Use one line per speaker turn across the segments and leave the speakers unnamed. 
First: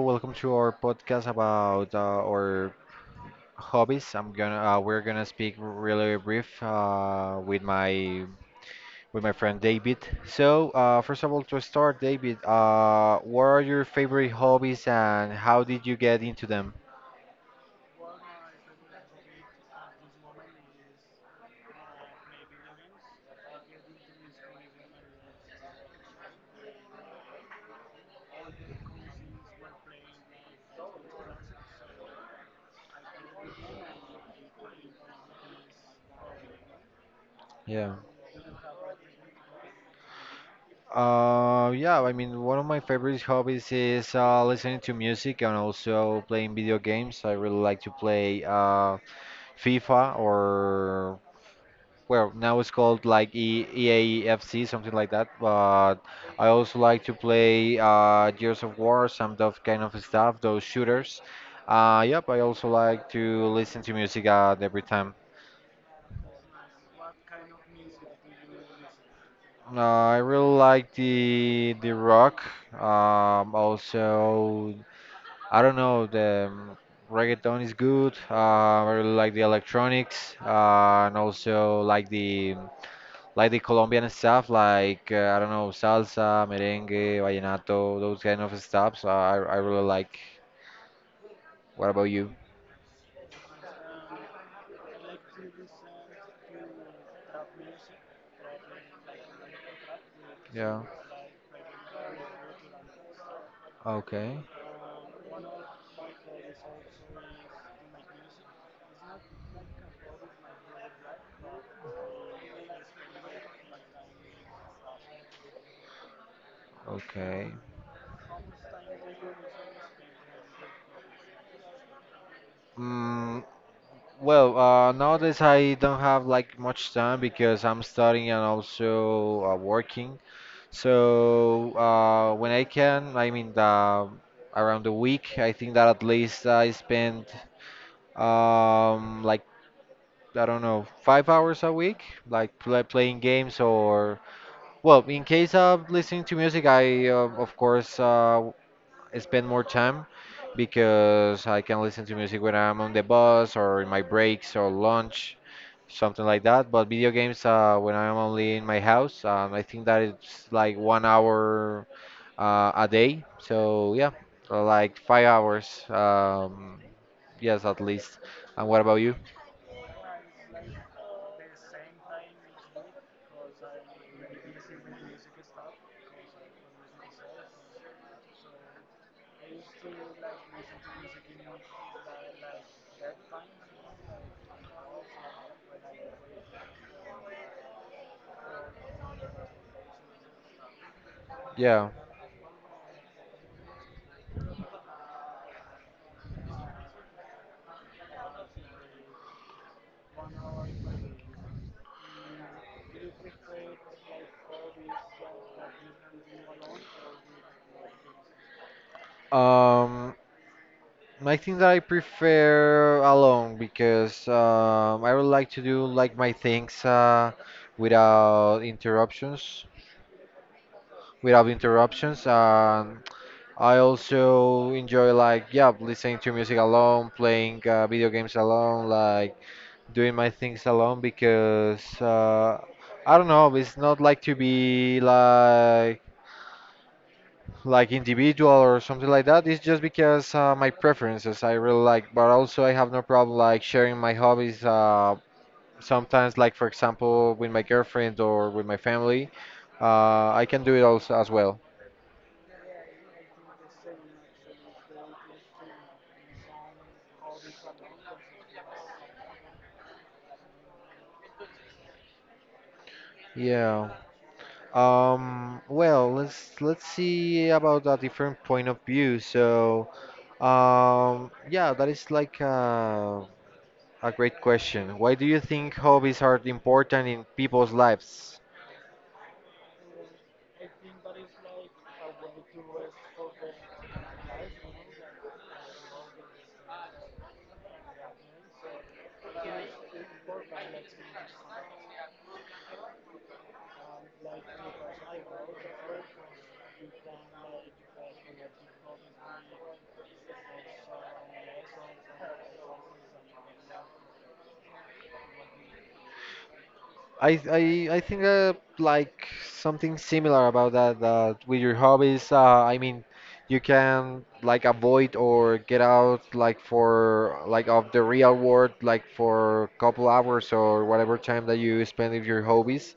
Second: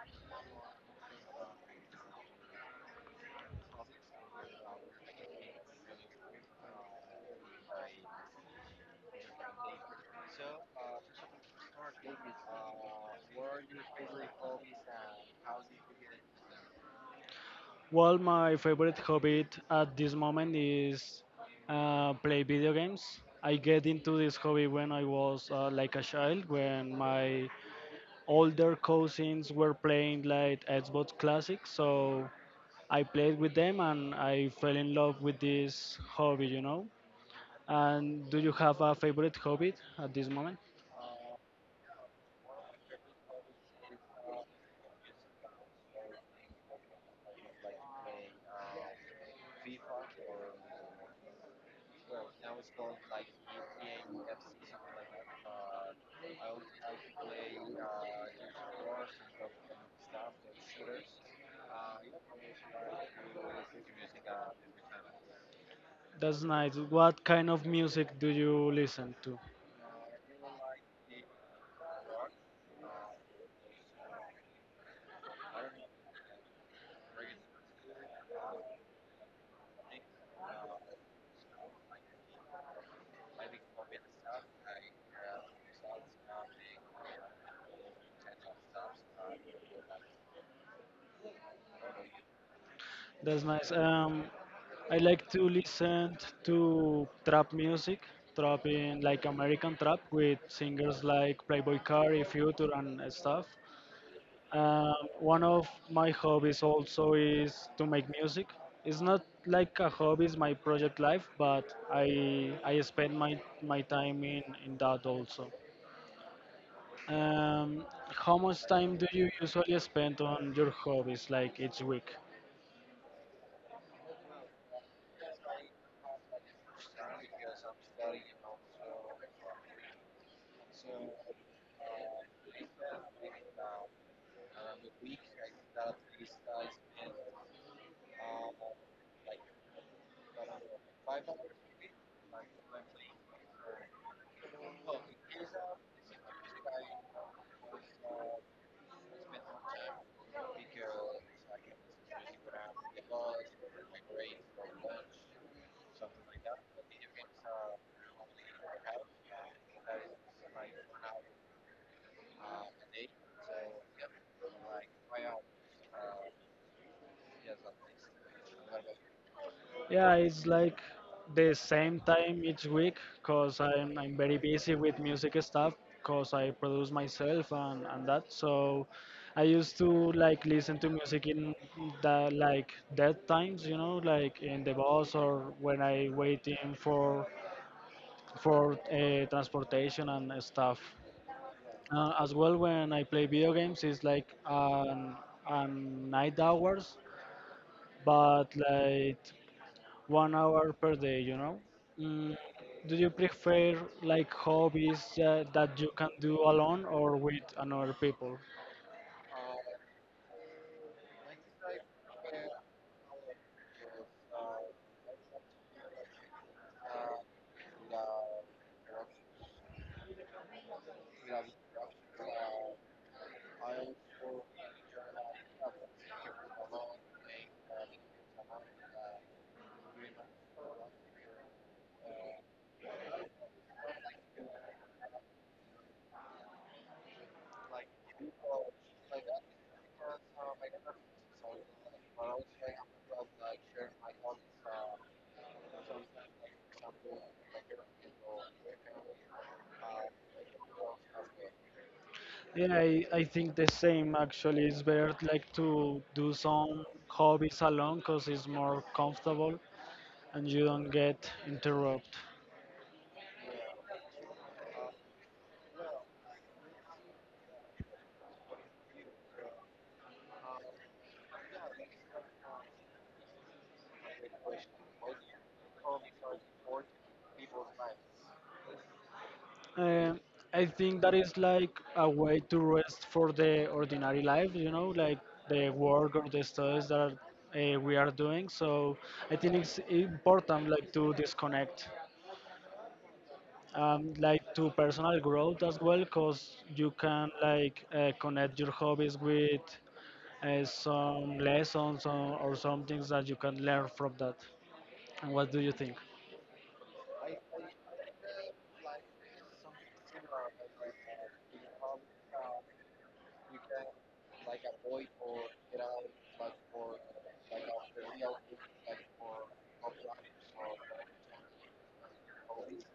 welcome to our podcast about our hobbies. I'm gonna we're gonna speak really brief with my friend David. So first of all, to start, David, what are your favorite hobbies and how did you get into them?
Well, my favorite hobby at this moment is play video games. I get into this hobby when I was like a child, when my older cousins were playing like Xbox Classic. So I played with them and I fell in love with this hobby, you know.
Yeah.
And do you have a favorite hobby at this moment?
Yeah, I mean, one of my favorite hobbies is listening to music and also playing video games. I really like to play FIFA, or well, now it's called like e EAFC, something like that, but I also like to play Gears of War, some of kind of stuff, those shooters. Yep, I also like to listen to music at every time.
That's nice. What kind of music do you listen to?
uh, I really like the rock, also, I don't know, the reggaeton is good. I really like the electronics, and also like the Colombian stuff, like, I don't know, salsa, merengue, vallenato, those kind of stuff. So I really like. What about you?
That's nice. I like to listen to trap music, trap in like American trap with
Yeah.
singers like Playboy Carti, Future, and stuff.
Okay.
Um, One of my hobbies also is to make music. It's not like a hobby; it's my project life, but I spend my time in that also.
Okay.
Um, how much time do you usually spend on your hobbies, like each week?
Mm, well, nowadays I don't have like much time because I'm studying and also working. So when I can, I mean, around the week, I think that at least I spend like, I don't know, 5 hours a week, like playing games, or, well, in case of listening to music, I of course spend more time because I can listen to music when I'm on the bus or in my breaks or lunch, something like that. But video games, when I'm only in my house, I think that it's like 1 hour a day. So yeah, like 5 hours. Yes, at least. And what about you?
Yeah, it's like the same time each week because I'm very busy with music stuff because I produce myself and that. So I used to like listen to music in the like dead times, you know, like in the bus or when I waiting for transportation and stuff.
Yeah.
As well, when I play video games, it's like an night hours, but like 1 hour per day, you know. Mm, do you prefer like hobbies that you can do alone or with another people?
Um, I think that I prefer alone because I would like to do like my things without interruptions. Without interruptions, and I also enjoy like, yeah, listening to music alone, playing video games alone, like doing my things alone because I don't know, it's not like to be like individual or something like that. It's just because my preferences I really like, but also I have no problem like sharing my hobbies. Sometimes, like for example, with my girlfriend or with my family, I can do it also as well.
Yeah, I think the same actually. It's better like to do some hobbies alone because it's more comfortable and you don't get interrupted.
Yeah. Well, let's see about a different point of view. So, yeah, that is like a great question. Why do you think hobbies are important in people's lives?
Uh, I think that is like a way to rest for the ordinary life, you know, like the work or the studies that we are doing. So I think it's important like to disconnect, like to personal growth as well, because you can like connect your hobbies with some lessons or some things that you can learn from that. And what do you think?
I think like something similar about that with your hobbies. I mean, you can like avoid or get out like for like of the real world like for a couple hours or whatever time that you spend with your hobbies.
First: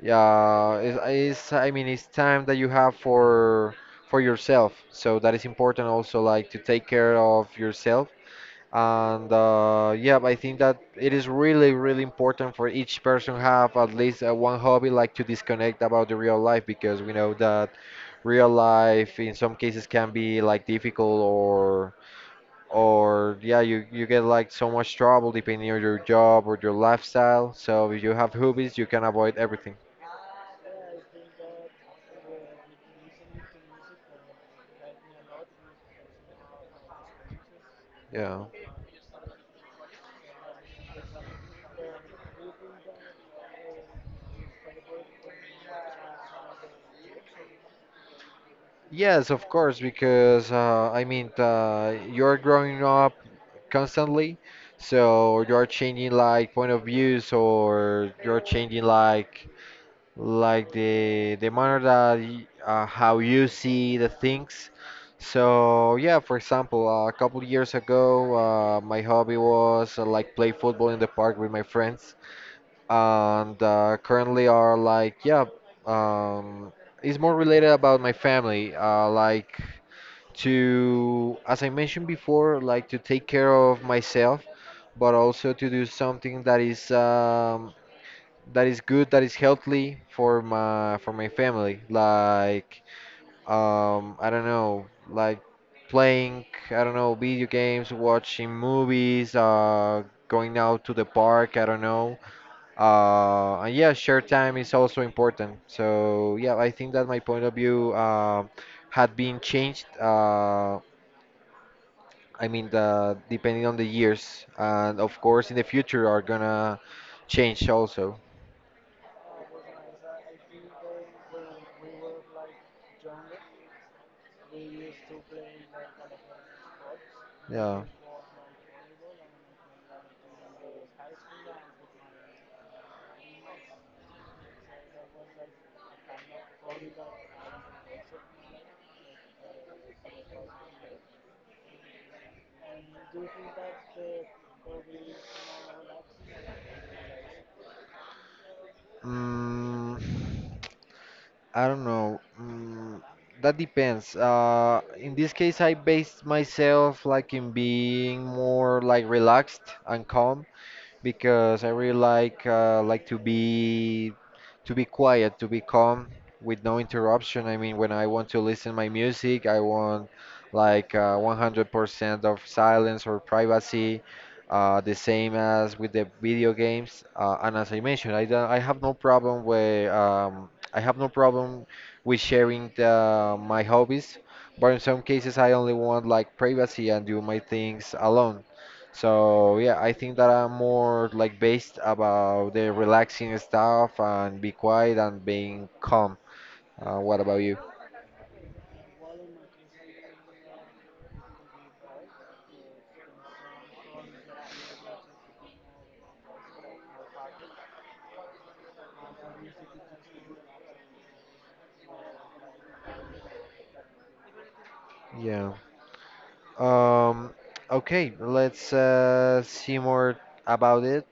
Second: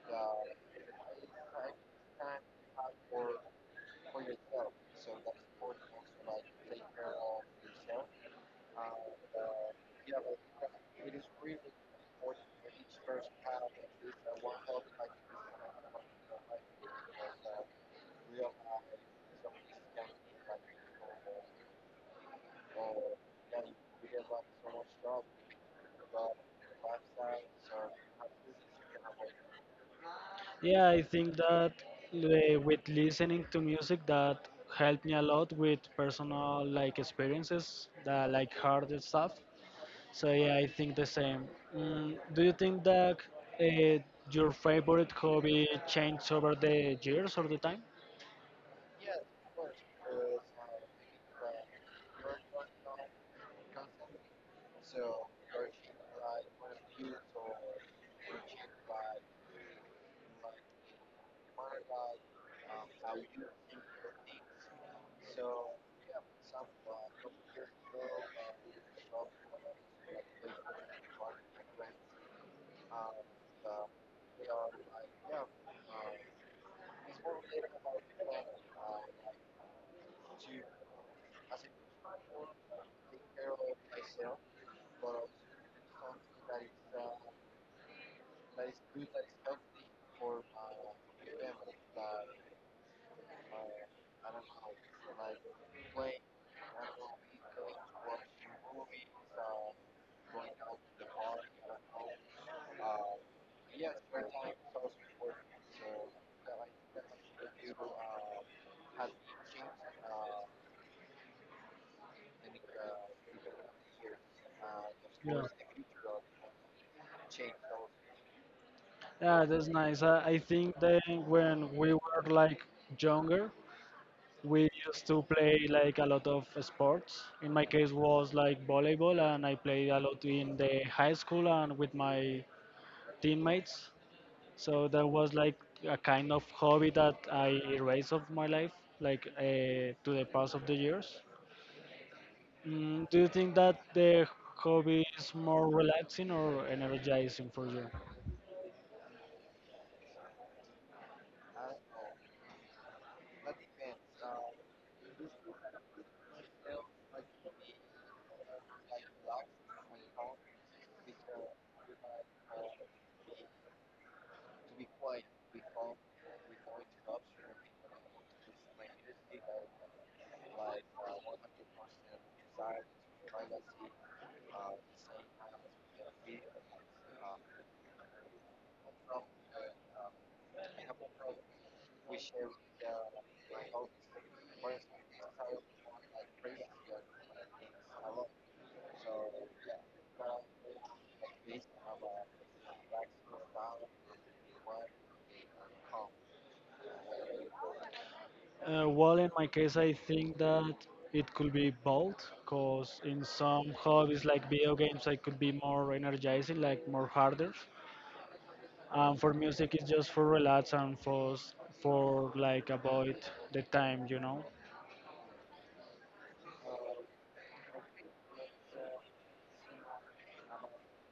Yeah, it's I mean it's time that you have for yourself. So that is important also like to take care of yourself and yeah, I think that it is really really important for each person have at least one hobby, like to disconnect about the real life because we know that real life in some cases can be like difficult or, yeah, you get like so much trouble depending on your job or your lifestyle, so if you have hobbies you can avoid everything.
Yeah, I think that with listening to music that helped me a lot with personal like experiences, the
Yeah.
like hard stuff. So yeah, I think the same. Mm, do you think that uh, your favorite hobby changed over the years or the time?
Yes, of course, because I mean you're growing up constantly. So you're changing like point of views, or you're changing like the manner that how you see the things. So yeah, for example, a couple years ago, my hobby was like play football in the park with my friends, and currently are like, yeah, um, it's more related about my family, like to, as I mentioned before, like to take care of myself, but also to do something that is good, that is healthy for my family. Like I don't know, like playing, I don't know, video games, watching movies, going out to the park, I don't know. And yeah, share time is also important. So yeah, I think that my point of view had been changed. I mean, the, depending on the years, and of
Yeah,
course, in the future are gonna change also.
yeah, that's nice. I think that when we were like younger, we used to play like a lot of sports. In my
Yeah.
case was like volleyball and I played a lot in the high school and with my teammates. So that was like a kind of hobby that I erased of my life like to the past of the years. Mm, do you think that the hobby is more relaxing or energizing for you?
Mm, I don't know. That depends. In this case, I based myself like in being more like relaxed and calm because I really like to be quiet, to be calm with no interruption. I mean, when I want to listen my music, I want like 100% of silence or privacy. The same as with the video games. And as I mentioned, I don't, I have no problem with I have no problem with sharing the, my hobbies, but in some cases I only want like privacy and do my things alone. So yeah, I think that I'm more like based about the relaxing stuff and be quiet and being calm. What about you?
Well, in my case, I think that it could be both, because in some hobbies like video games, I could be more energizing, like more harder. And for music, it's just for relax and for like avoid the time, you know.
Yeah. Um, okay, let's see more about it.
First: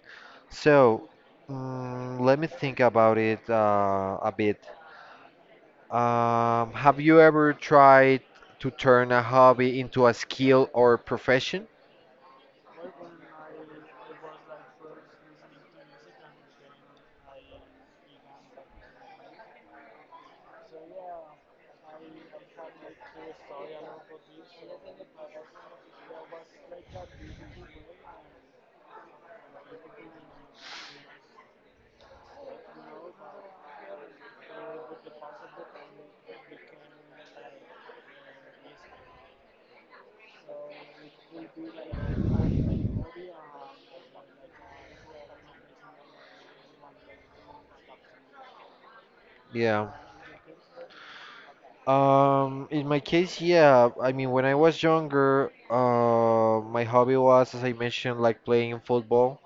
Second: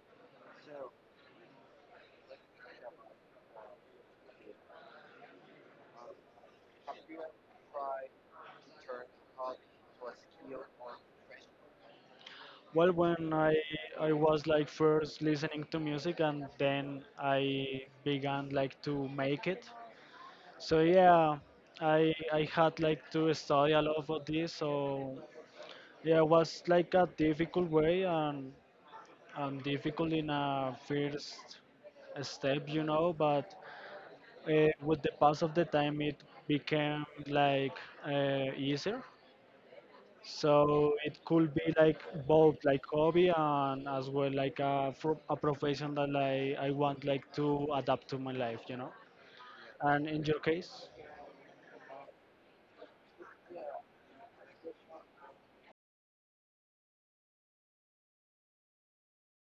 So, let me think about it a bit. Have you ever tried to turn a hobby into a skill or profession?
Well, when I was like first listening to music, and then I began like to make it. So yeah, I had like to study a lot of this, so yeah, it was like a difficult way and difficult in a first step, you know. But with the pass of the time, it became like easier. So it could be like both like hobby and as well like a profession that like I want like to adapt to my life, you know.
Yeah.
And in your case,
In my case, yeah. I mean, when I was younger, my hobby was, as I mentioned, like playing football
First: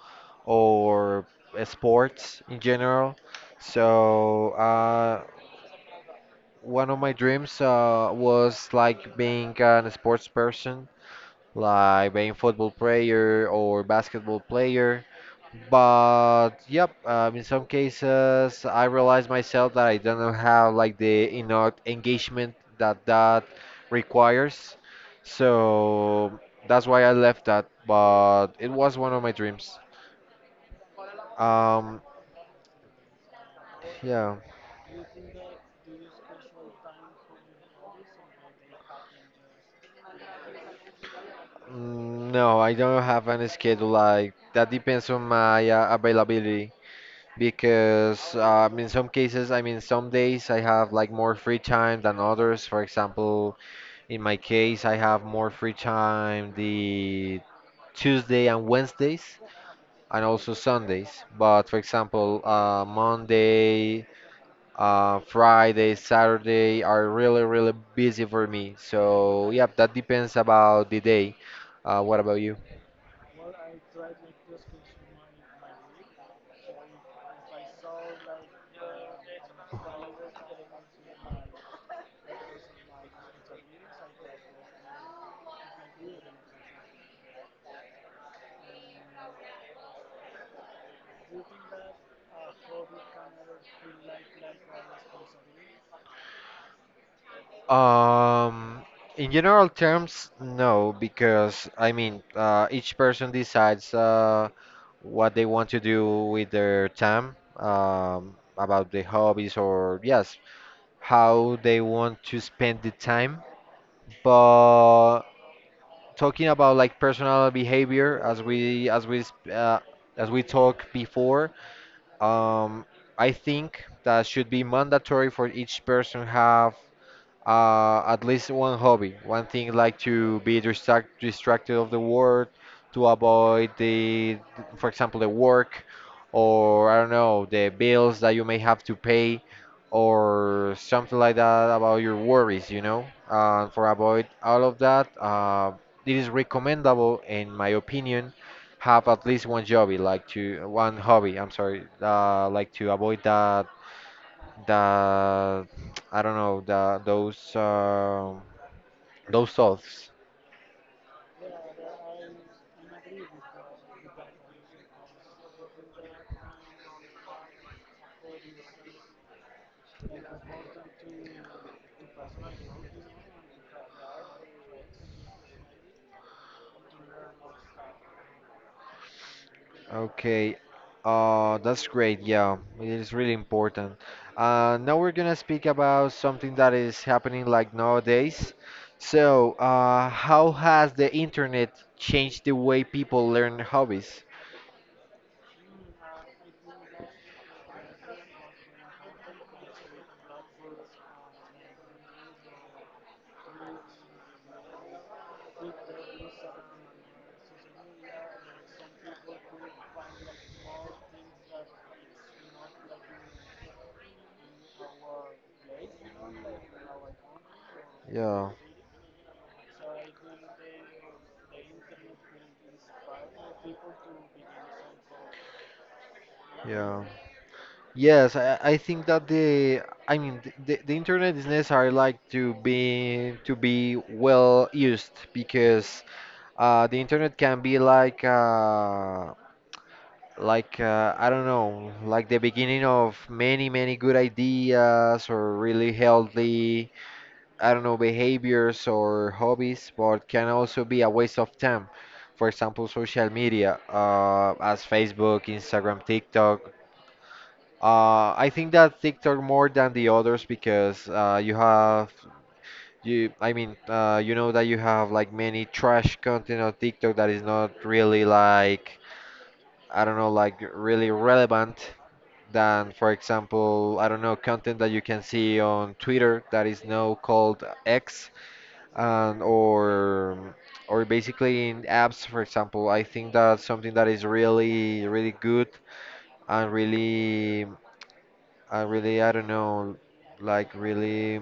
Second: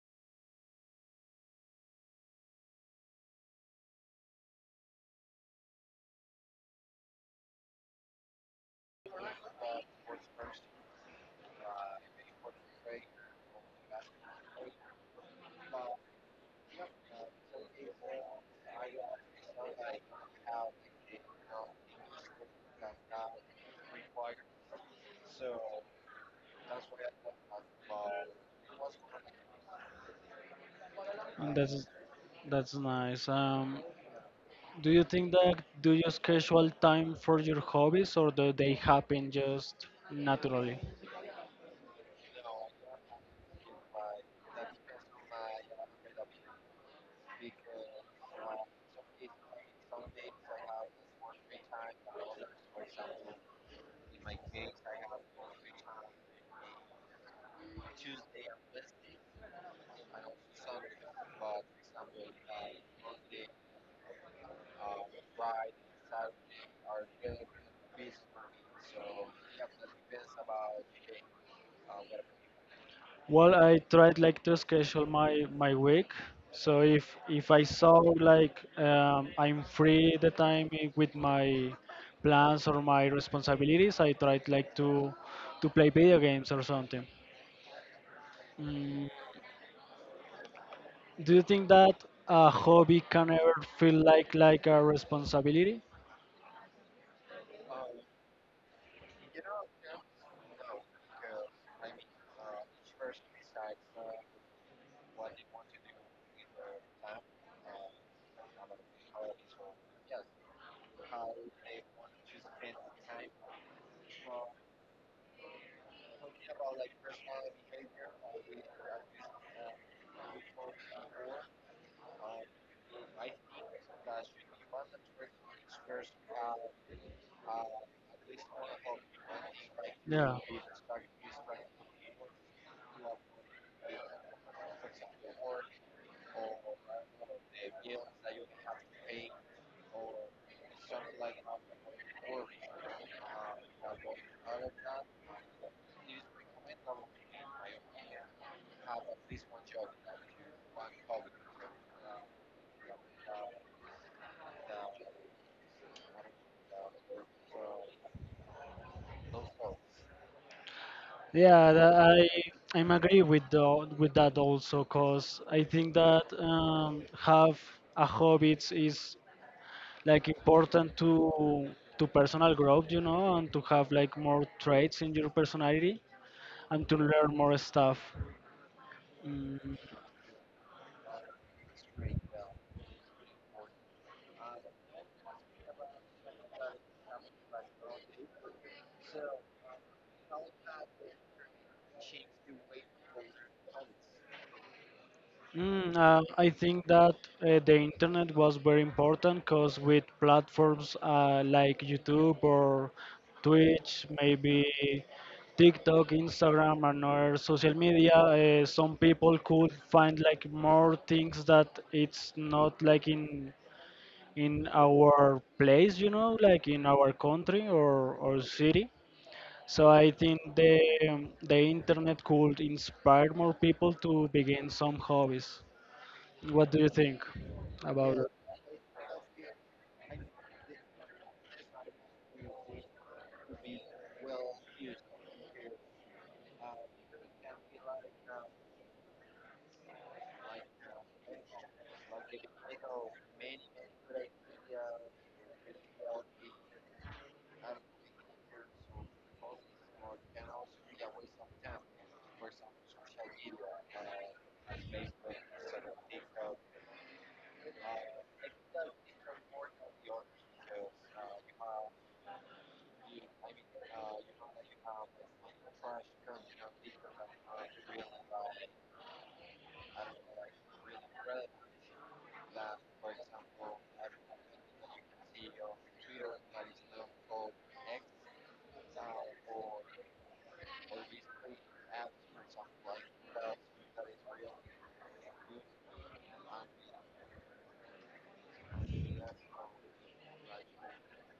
or sports in general. So, one of my dreams, was like being a sports person, like being football player or basketball player. But yep, in some cases, I realize myself that I don't have like the, you know, engagement that requires. So that's why I left that. But it was one of my dreams.
that's
Um,
that's nice.
yeah.
Do you think that do you schedule time for your hobbies or do they happen just naturally?
No, I don't have any schedule, like that depends on my availability because in some cases, I mean, some days I have like more free time than others. For example, in my case, I have more free time the Tuesday and Wednesdays, and also Sundays. But for example, Monday, Friday, Saturday are really, really busy for me. So yeah, that depends about the day. What about you?
Well, I tried like to schedule my week. So if I saw like I'm free the time with my plans or my responsibilities, I tried like to play video games or something. Mm, do you think that a hobby can ever feel like a responsibility?
Um, in general terms, no, because I mean, each person decides. What they want to do with their time, about the hobbies or, yes, how they want to spend the time. But talking about like personal behavior, as we as we talked before, um, I think that should be mandatory for each person have at least one hobby, one thing like to
Yeah.
be distracted of the world, to avoid the, for example, the work, or I don't know, the bills that you may have to pay, or something like that about your worries, you know. For avoid all of that, it is recommendable, in my opinion, have at least one hobby, like to one hobby. I'm sorry, like to avoid that the I don't know the those thoughts.
Yeah, that I'm agree with that also, cause I think that have a hobbies is like important to personal growth, you know, and to have like more traits in your personality and to learn more stuff. Mm.
Okay, that's great. Yeah, it is really important. Now we're gonna speak about something that is happening like nowadays. So, how has the internet changed the way people learn hobbies?
Mm, I think that the internet was very important because with platforms like YouTube or Twitch, maybe TikTok, Instagram, and other social media, some people could find like more things that it's not like in our place, you know, like in our country or
Yeah,
city. So I think the internet could inspire more people to begin some hobbies. What do you
yeah.
think about yeah,
Yes,
it?
I think that the I mean the internet is necessary like to be well used because the internet can be like like, I don't know, like the beginning of many many good ideas or really healthy, I don't know, behaviors or hobbies, but can also be a waste of time. For example, social media, as Facebook, Instagram, TikTok. I think that TikTok more than the others because you have you I mean you know that you have like many trash content on TikTok that is not really like, I don't know, like really relevant than, for example, I don't know, content that you can see on Twitter that is now called X, and or basically in apps, for example. I think that something that is really, really good and really, and really, I don't know, like really,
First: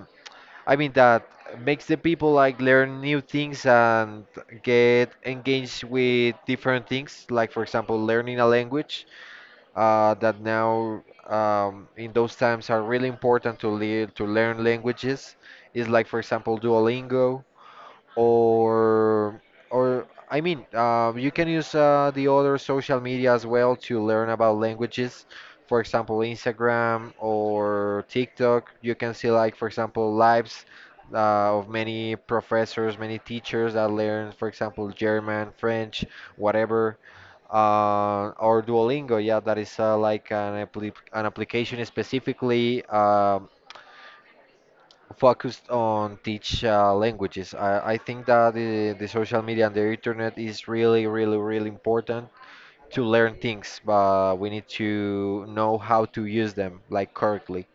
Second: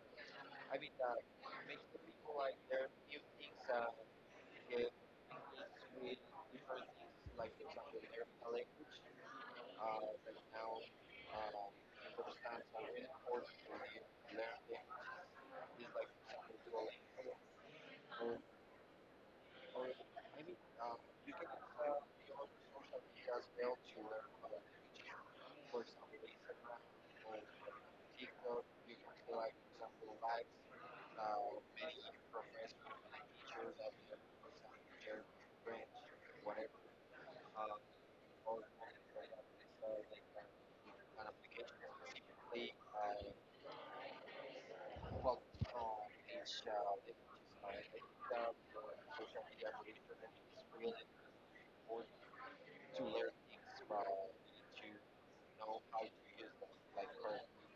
I mean that makes the people like learn new things and get engaged with different things, like for example, learning a language that now in those times are really important to learn languages is like for example Duolingo or or I mean you can use the other social media as well to learn about languages. For example, Instagram or TikTok, you can see like for example lives of many professors, many teachers that learn for example German, French, whatever, or Duolingo, yeah, that is like an application specifically focused on teach languages. I think that the social media and the internet is really, really, really important to learn things, but we need to know how to use them like correctly.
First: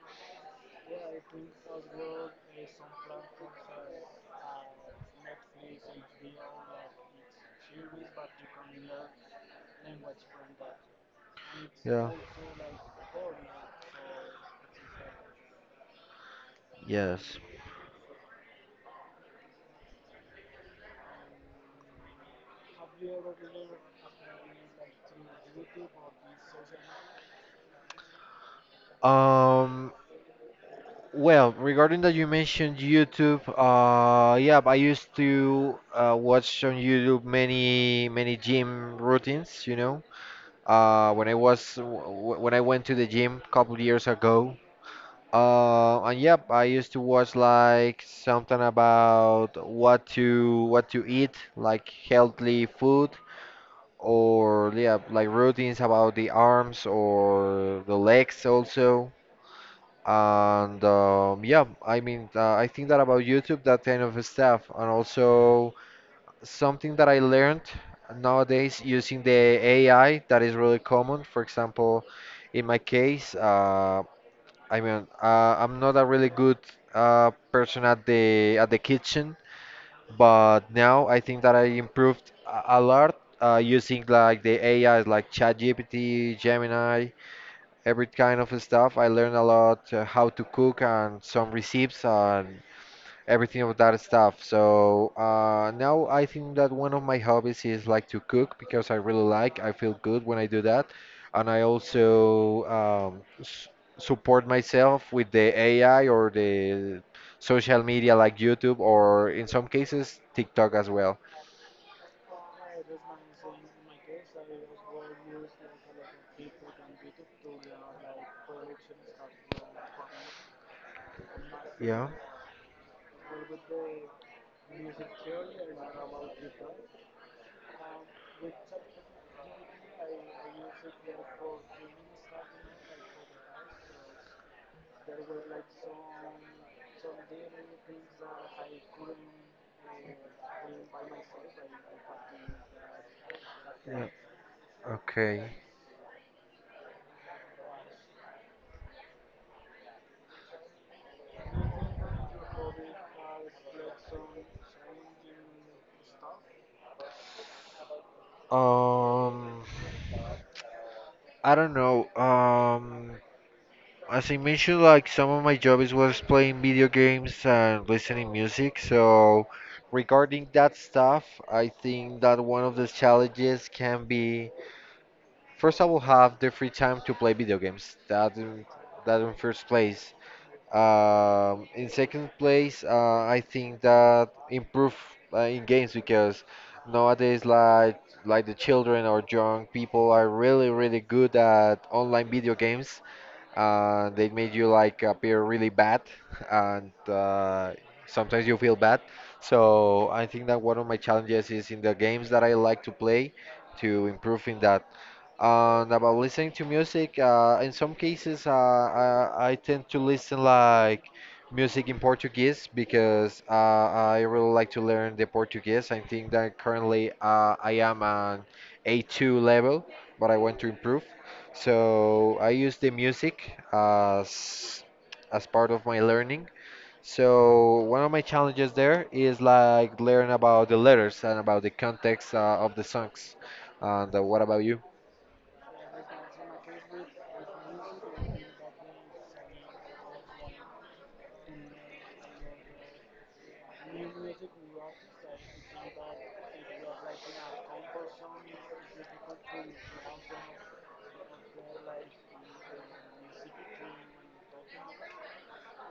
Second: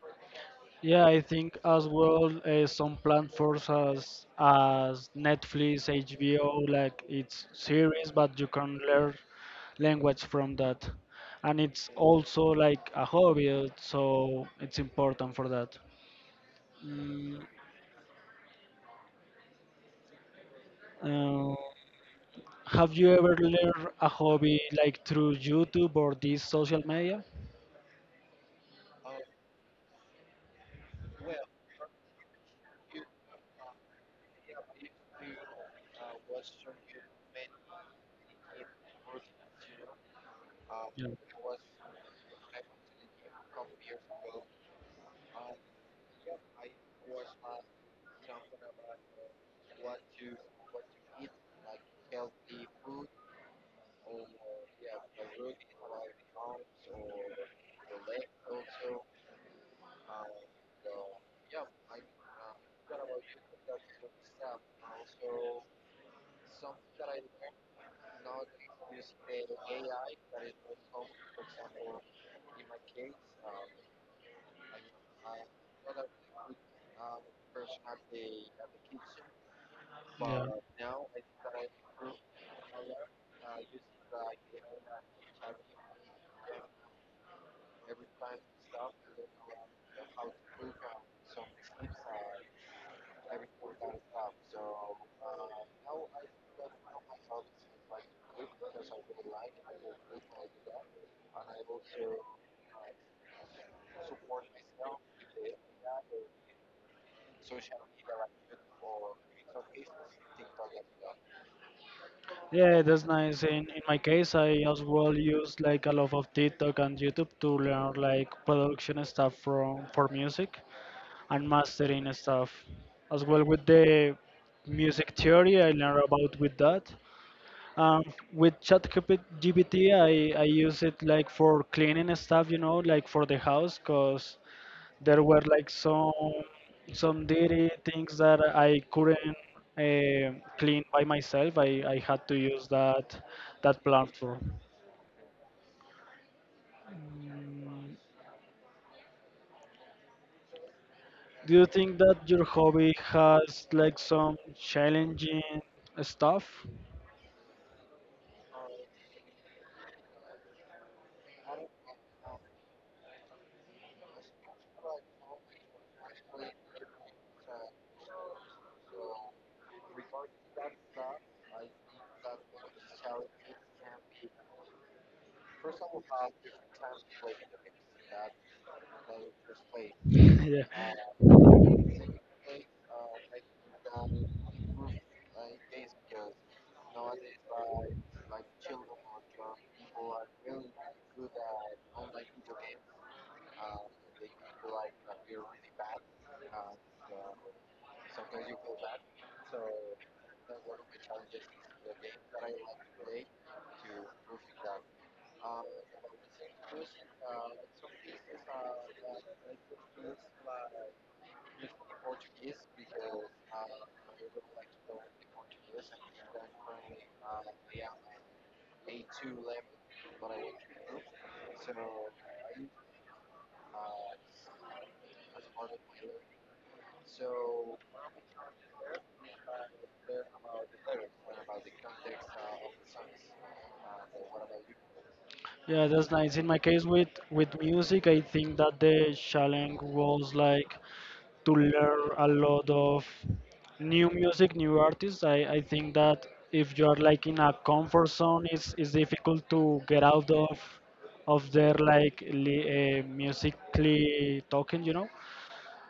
Yeah, I think as well some platforms as Netflix, HBO, like it's series, but you can learn language from that, and it's
Yeah.
also like a hobby, so it's important for that.
Yes.
Mm, uh, have you ever learned a hobby like through YouTube or these social media?
Um, Well, regarding that you mentioned YouTube, yeah, I used to watch on YouTube many gym routines, you know.
Yeah,
When I was when I went to the gym a couple years ago, and yep, I used to watch like something about what to eat, like healthy food, or yeah, like routines about the arms or the legs also. And yeah, I mean, I think that about YouTube, that kind of stuff, and also something that I learned nowadays using the AI that is really common. For example, in my case, I mean, I'm not a really good person at the kitchen,
yeah.
but now I think that I improved a lot using like the AIs like ChatGPT, Gemini, every kind of stuff. I learned a lot how to cook and some recipes and everything of that stuff. So now I think that one of my hobbies is like to cook because I really like. I feel good when I do that, and I also s support myself with the AI or the social media like YouTube or in some cases TikTok as well.
Yeah, that's nice. In my case, I as well use like a lot of TikTok and YouTube to learn like production stuff from for music and
Yeah.
mastering stuff. As well with the music theory, I learn about with that. Um, with ChatGPT, I use it like for cleaning stuff, you know, like for the house, cause there were like some dirty things that I couldn't clean by myself. I had to use that
Yeah.
platform.
Okay.
Mm, do you think that your hobby has like some challenging stuff?
Um. I don't know. As I mentioned, like some of my jobs was playing video games and listening music. So regarding that stuff, I think that one of the challenges can be first I will have the free time to play video games. That in first place.
Yeah.
In second place, I think that improve in games because nowadays like the children or young people are really good at online video games, they made you like appear really bad, and sometimes you feel bad. So I think that one of my challenges is in the games that I like to play to improve in that. And about listening to music, in some cases, uh, I tend to listen like music in Portuguese because I really like to learn the Portuguese. I think that currently I am an A2 level, but I want to improve. So I use the music as part of my learning. So one of my challenges there is like learn about the letters and about the context of the songs. And what about
Yeah, that's nice. In my case with music, I think that the challenge was like to learn a lot of new music, new artists. I think that if you are like in a comfort zone, it's difficult to get out of their like musically talking, you know.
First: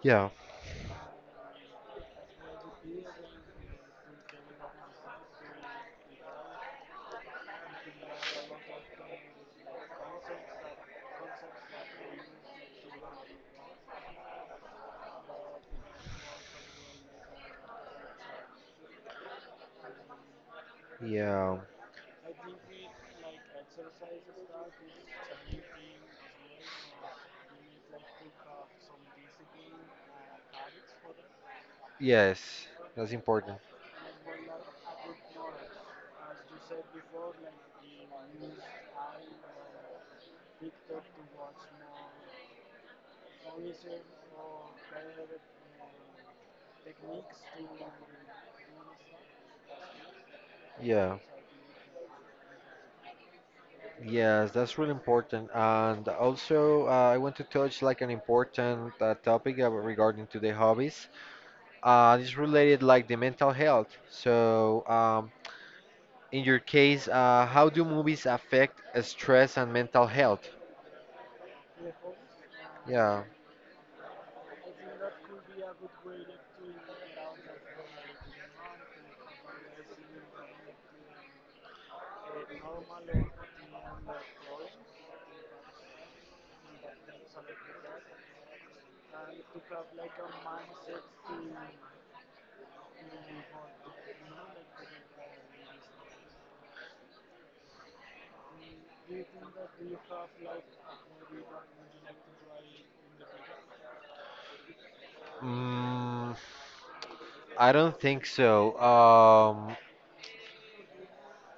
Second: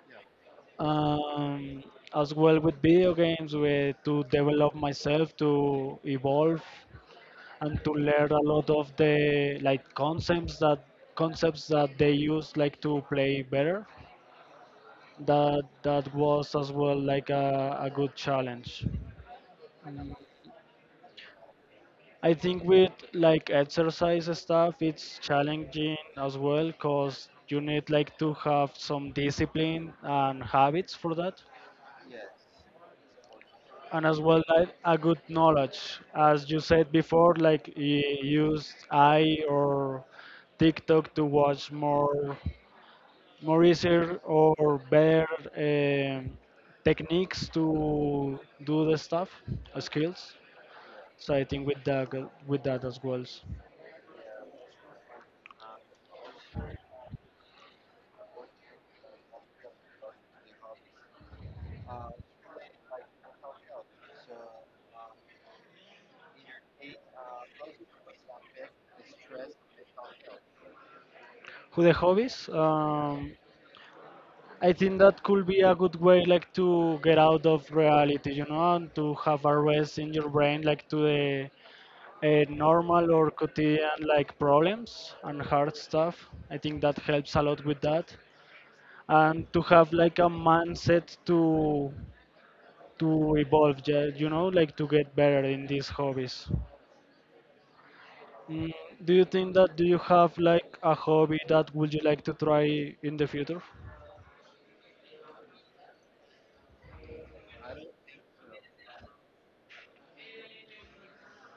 you?
Um, as well with video games, where to develop myself, to evolve and to learn a lot of the like concepts that they use like to play better. That was as well like a good challenge.
Yeah.
I think with like exercise stuff, it's challenging as well because you need like to have some discipline and habits for that,
Yes, that's important.
and as well like a good knowledge, as you said before, like use I or TikTok to watch more more easier or better um, techniques to do the stuff, skills.
Yeah.
So I think with that, with that as well.
Yes, that's really important. And also, I want to touch like an important topic regarding to the hobbies. It's related like the mental health. So, in your case, how do movies affect stress and mental health?
With the hobbies,
Yeah.
I think that could be a good way, like to get out of reality, you know, and to have a rest in your brain, like to the normal or quotidian like problems and hard stuff. I think that helps a lot with that, and to have like a mindset to evolve, you know, like to get better in these hobbies. Mm, do you think that do you have like a hobby that would you like to try in the future?
Mm, I don't think so. Um,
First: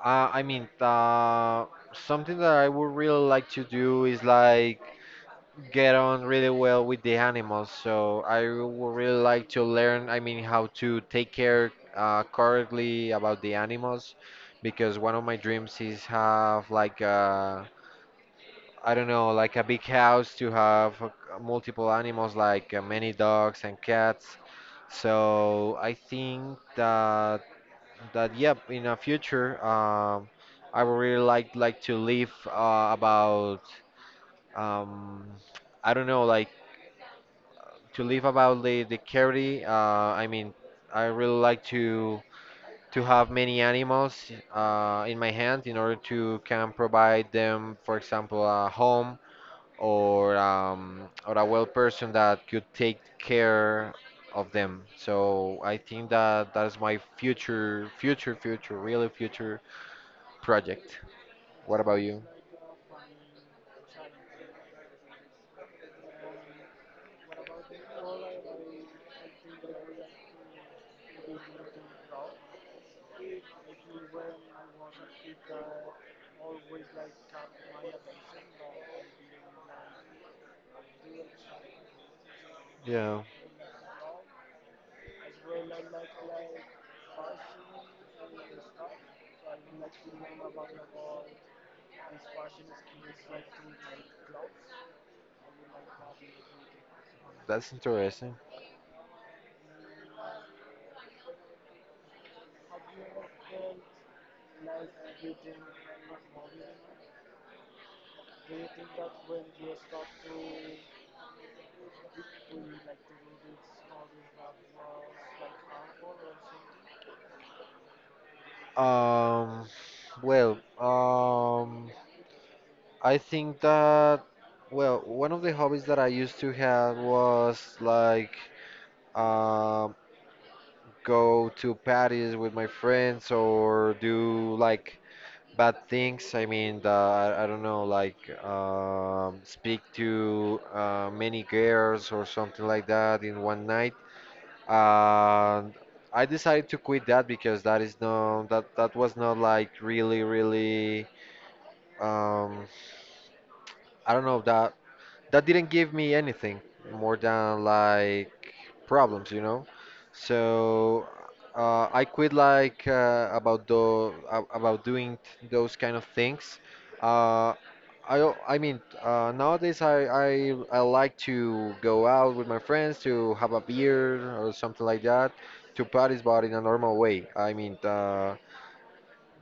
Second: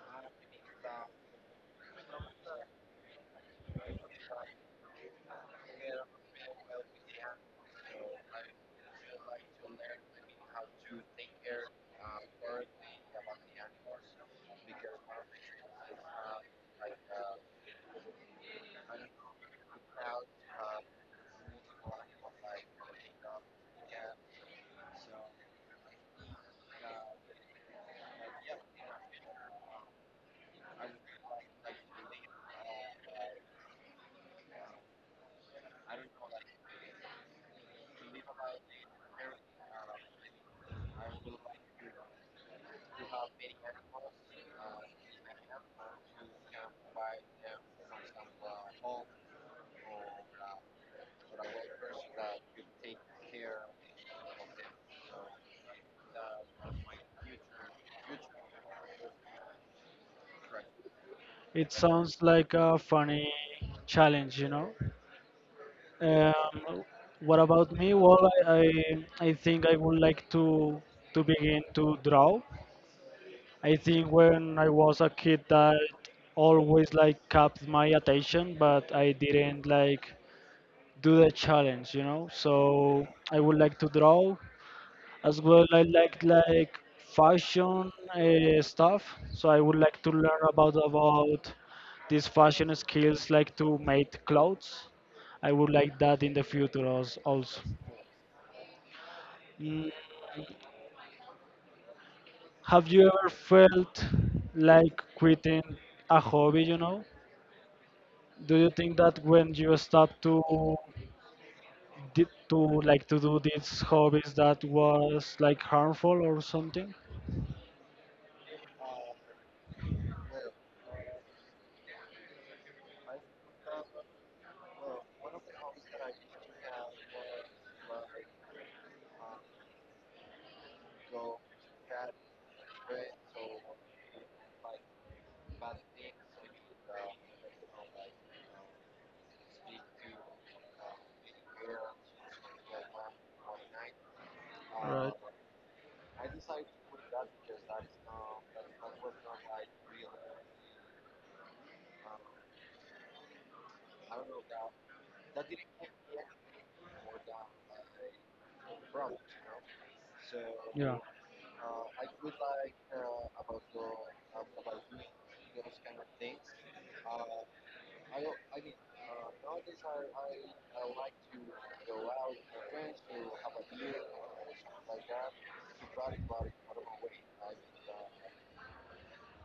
I, I mean, something that I would really like to do is like get on really well with the animals, so I would really like to learn, I mean, how to take care correctly about the animals, because one of my dreams is have like a, I don't know, like a big house to have multiple animals, like many dogs and cats. So I think that that yep, in a future, I would really like to live about um, I don't know, like to live about the carry. I mean, I really like to have many animals in my hand in order to can provide them, for example, a home or a well person that could take care of them. So I think that that is my future, really future project.
It
What about
sounds
you?
like a funny challenge, you know. Um, what about me? Well, I think I would like to begin to draw. I think when I was a kid that always like kept my attention, but I didn't like do the challenge, you know. So
Yeah,
I would like to draw as well. I like fashion stuff. So I would like to learn about these fashion skills, like to make clothes. I would like that in the future also.
that's interesting.
Mm, have you ever felt like quitting a hobby, you know? Do you think that when you stop to to like to do these hobbies that was like harmful or something?
Um, well, I think that, well, one of the hobbies that I used to have was like um, go to parties with my friends or do like bad things. I mean, I don't know, like speak to many girls or something like that in one night. And I decided to quit that because that is no, that that was not like really, really. Um, I don't know that that didn't give me anything more than like problems, you know.
Yeah.
So I quit like about doing those kind of things. Uh, I mean nowadays I like to go out with my friends to have a beer or something like that to parties, but in a normal way. I mean.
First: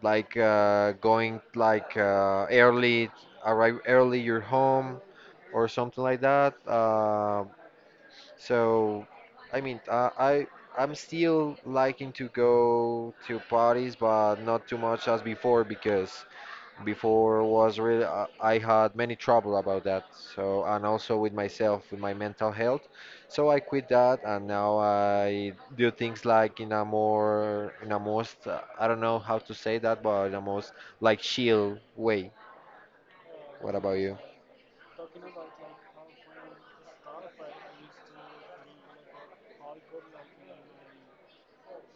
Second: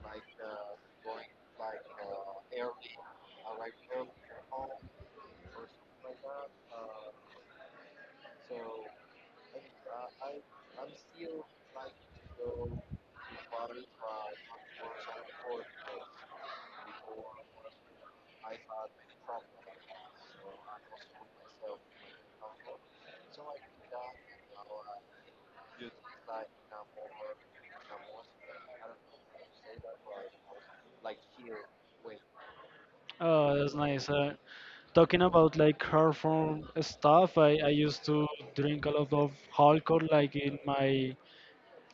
Like going like early, arrive early your home or something like that. So, I mean, uh, I'm still liking to go to parties, but not too much as before because before was really I had many trouble about that. So and also with myself, with my mental health. So I quit that, and now I do things like in a more in a most I don't know how to say that, but in a most like chill way.
Oh,
What
that's
about
nice.
you?
Talking about like hard form stuff, I used to drink a lot of alcohol like in my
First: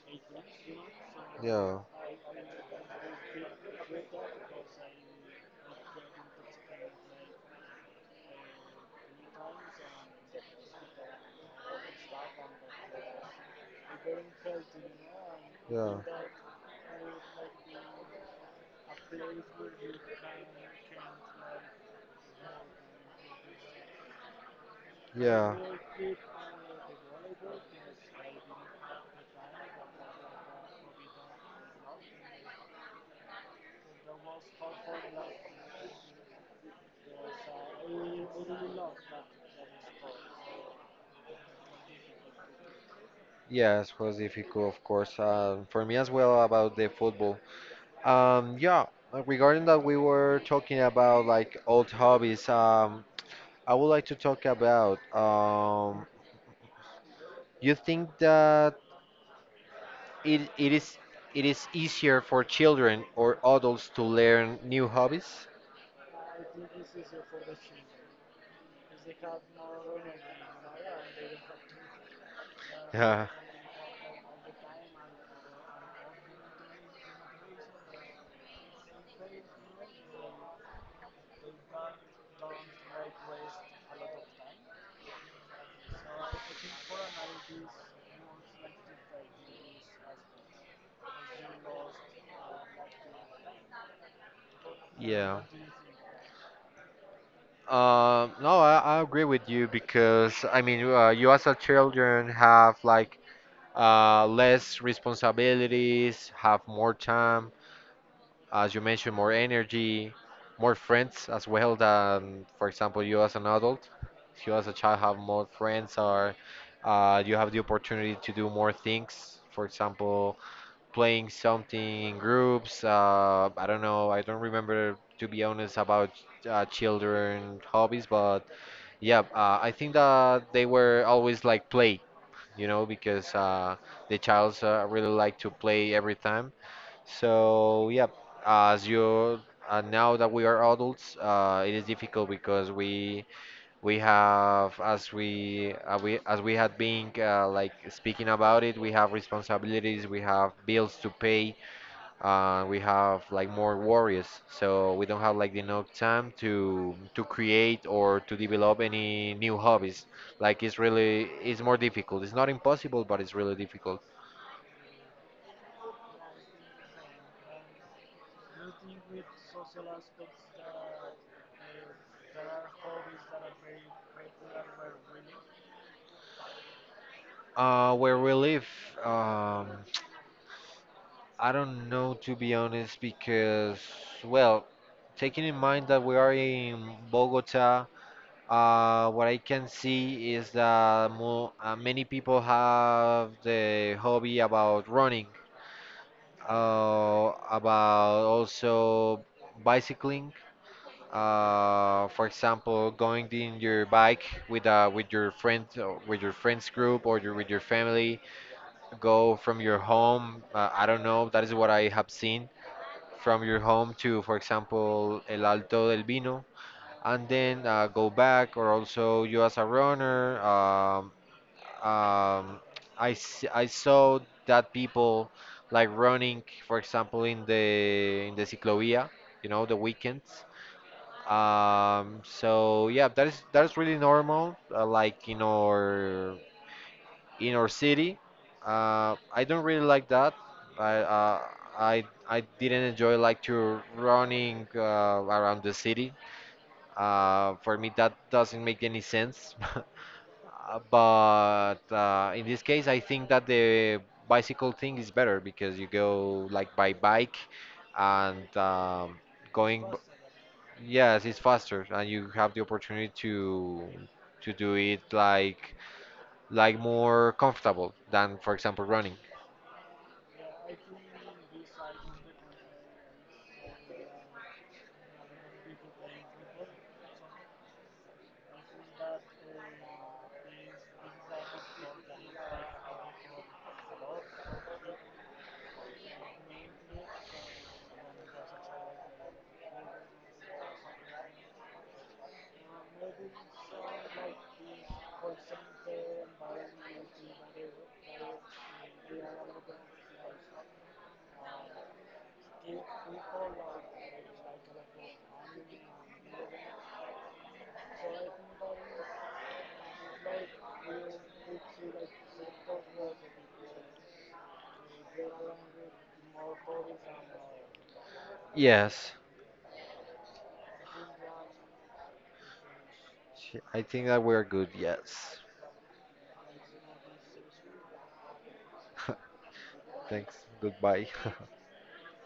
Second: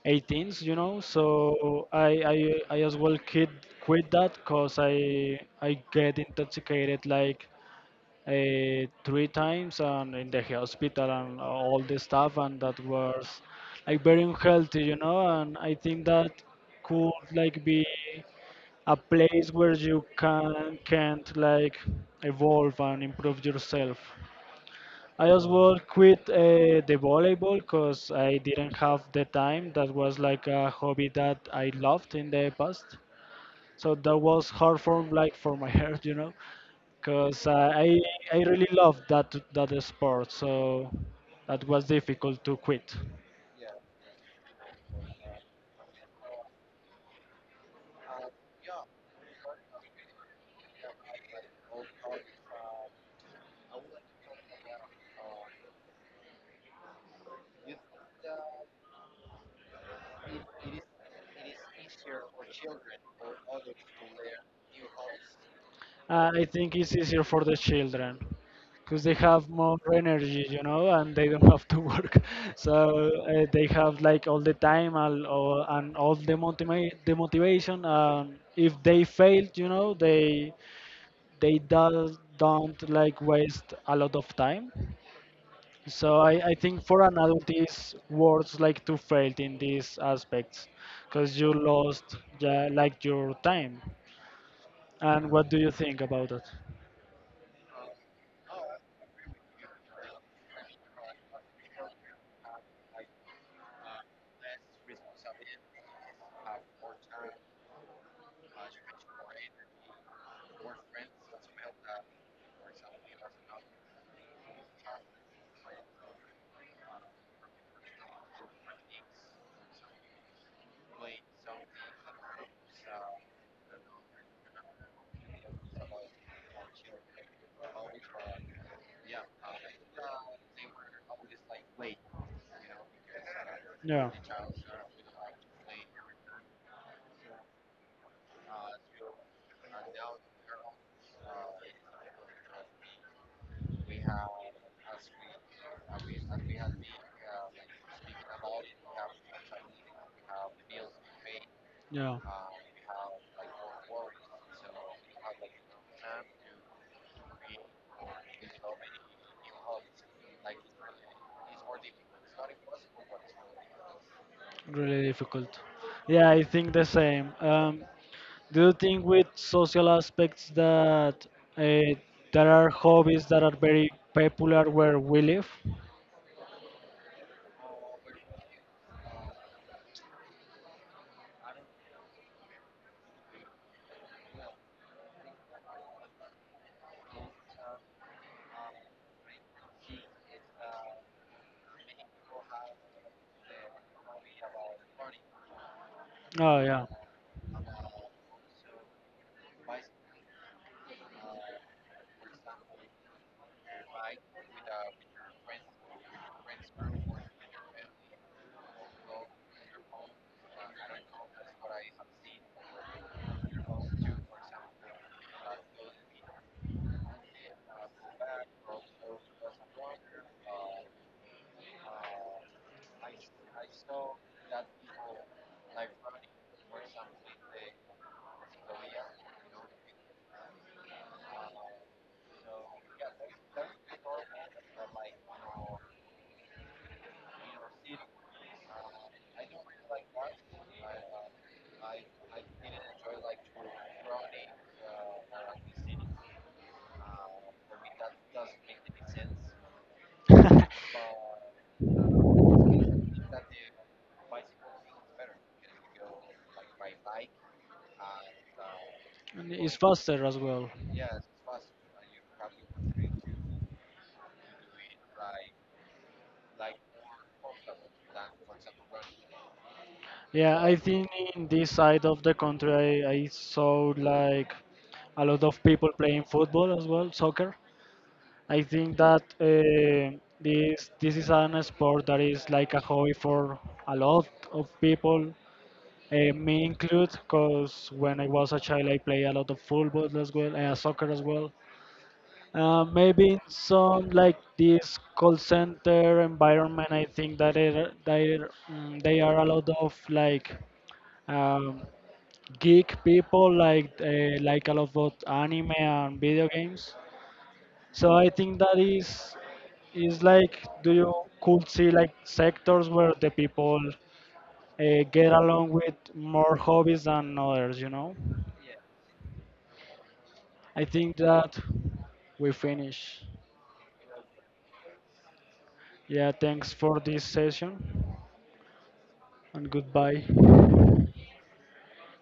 18s, you know.
Yeah,
So I as well quit that because I get intoxicated like three times and in the hospital and all this stuff, and that was like very unhealthy, you know. And I
yeah,
think that could like be a place where you can can't like evolve and improve yourself. I as
yeah.
well quit the volleyball because I didn't have the time. That was like a hobby that I loved in the past, so that was hard for like for my heart, you know, because I really loved that sport. So that was difficult to quit.
Yes, was difficult, of course. For me as well about the football. Yeah, regarding that we were talking about like old hobbies, I would like to talk about you think that it is it is easier for children or adults to learn new hobbies?
I think it's easier for the children because they have more energy, you know, and they don't have to work. So
Yeah.
they have like all the time and all the the motivation. And if they fail, you know, they don't like waste a lot of time. So I think for an adult is words like to fail in these aspects because you lost yeah, like your time. And
Yeah.
what do you think about that?
No, I agree with you because I mean, you as a children have like less responsibilities, have more time, as you mentioned, more energy, more friends as well than, for example, you as an adult. If you as a child have more friends, or you have the opportunity to do more things. For example, playing something in groups. I don't know. I don't remember to be honest about children hobbies, but yeah, I think that they were always like play, you know, because
Yeah.
the childs really like to play every time so yeah, as you now that we are adults, it is difficult because we have as we had been like speaking about it, we have responsibilities, we have bills to pay,
Yeah.
we have like more worries. So we don't have like enough time to create or to develop any new hobbies. Like it's really it's more difficult. It's not impossible, but it's really difficult.
Really difficult. Yeah, I think the same. Do you think with social aspects that uh, there are hobbies that are very popular where we live?
Where we live. Um, I don't know to be honest because, well, taking in mind that we are in Bogota, what I can see is that mo many people have the hobby about running,
Oh yeah.
about also bicycling. For example, going in your bike with your friend, or with your friends group, with your family, go from your home. I don't know. That is what I have seen from your home to, for example, El Alto del Vino, and then go back, or also you as a runner. Um, I saw that people like running, for example, in the ciclovia, you know, the weekends. So yeah, that is really normal, like in our city. I don't really like that. I uh, I I didn't enjoy like to running around the city. For me, that doesn't make any sense. Uh, But uh, in this case, I think that the bicycle thing is better because you go like by bike and
And it's
going. b-
faster as well.
Yes, it's faster, and you have the opportunity to do it like more comfortable than, for example, running.
Yeah, I think in this side of the country, I saw like a lot of people playing football as well, soccer. I think that this is an sport that is like a hobby for a lot of people, me included, because when I was a child, I played a lot of football as well, soccer as well. Maybe in some like this call center environment, I think that it, they mm, they are a lot of like um, geek people, like a lot of anime and video games. So I think that is like do you could see like sectors where the people get along with more hobbies than others, you know?
Yes,
I think that we finish.
I think that we're good. Yes.
Yeah, thanks for this session, and
Thanks.
goodbye.
Goodbye.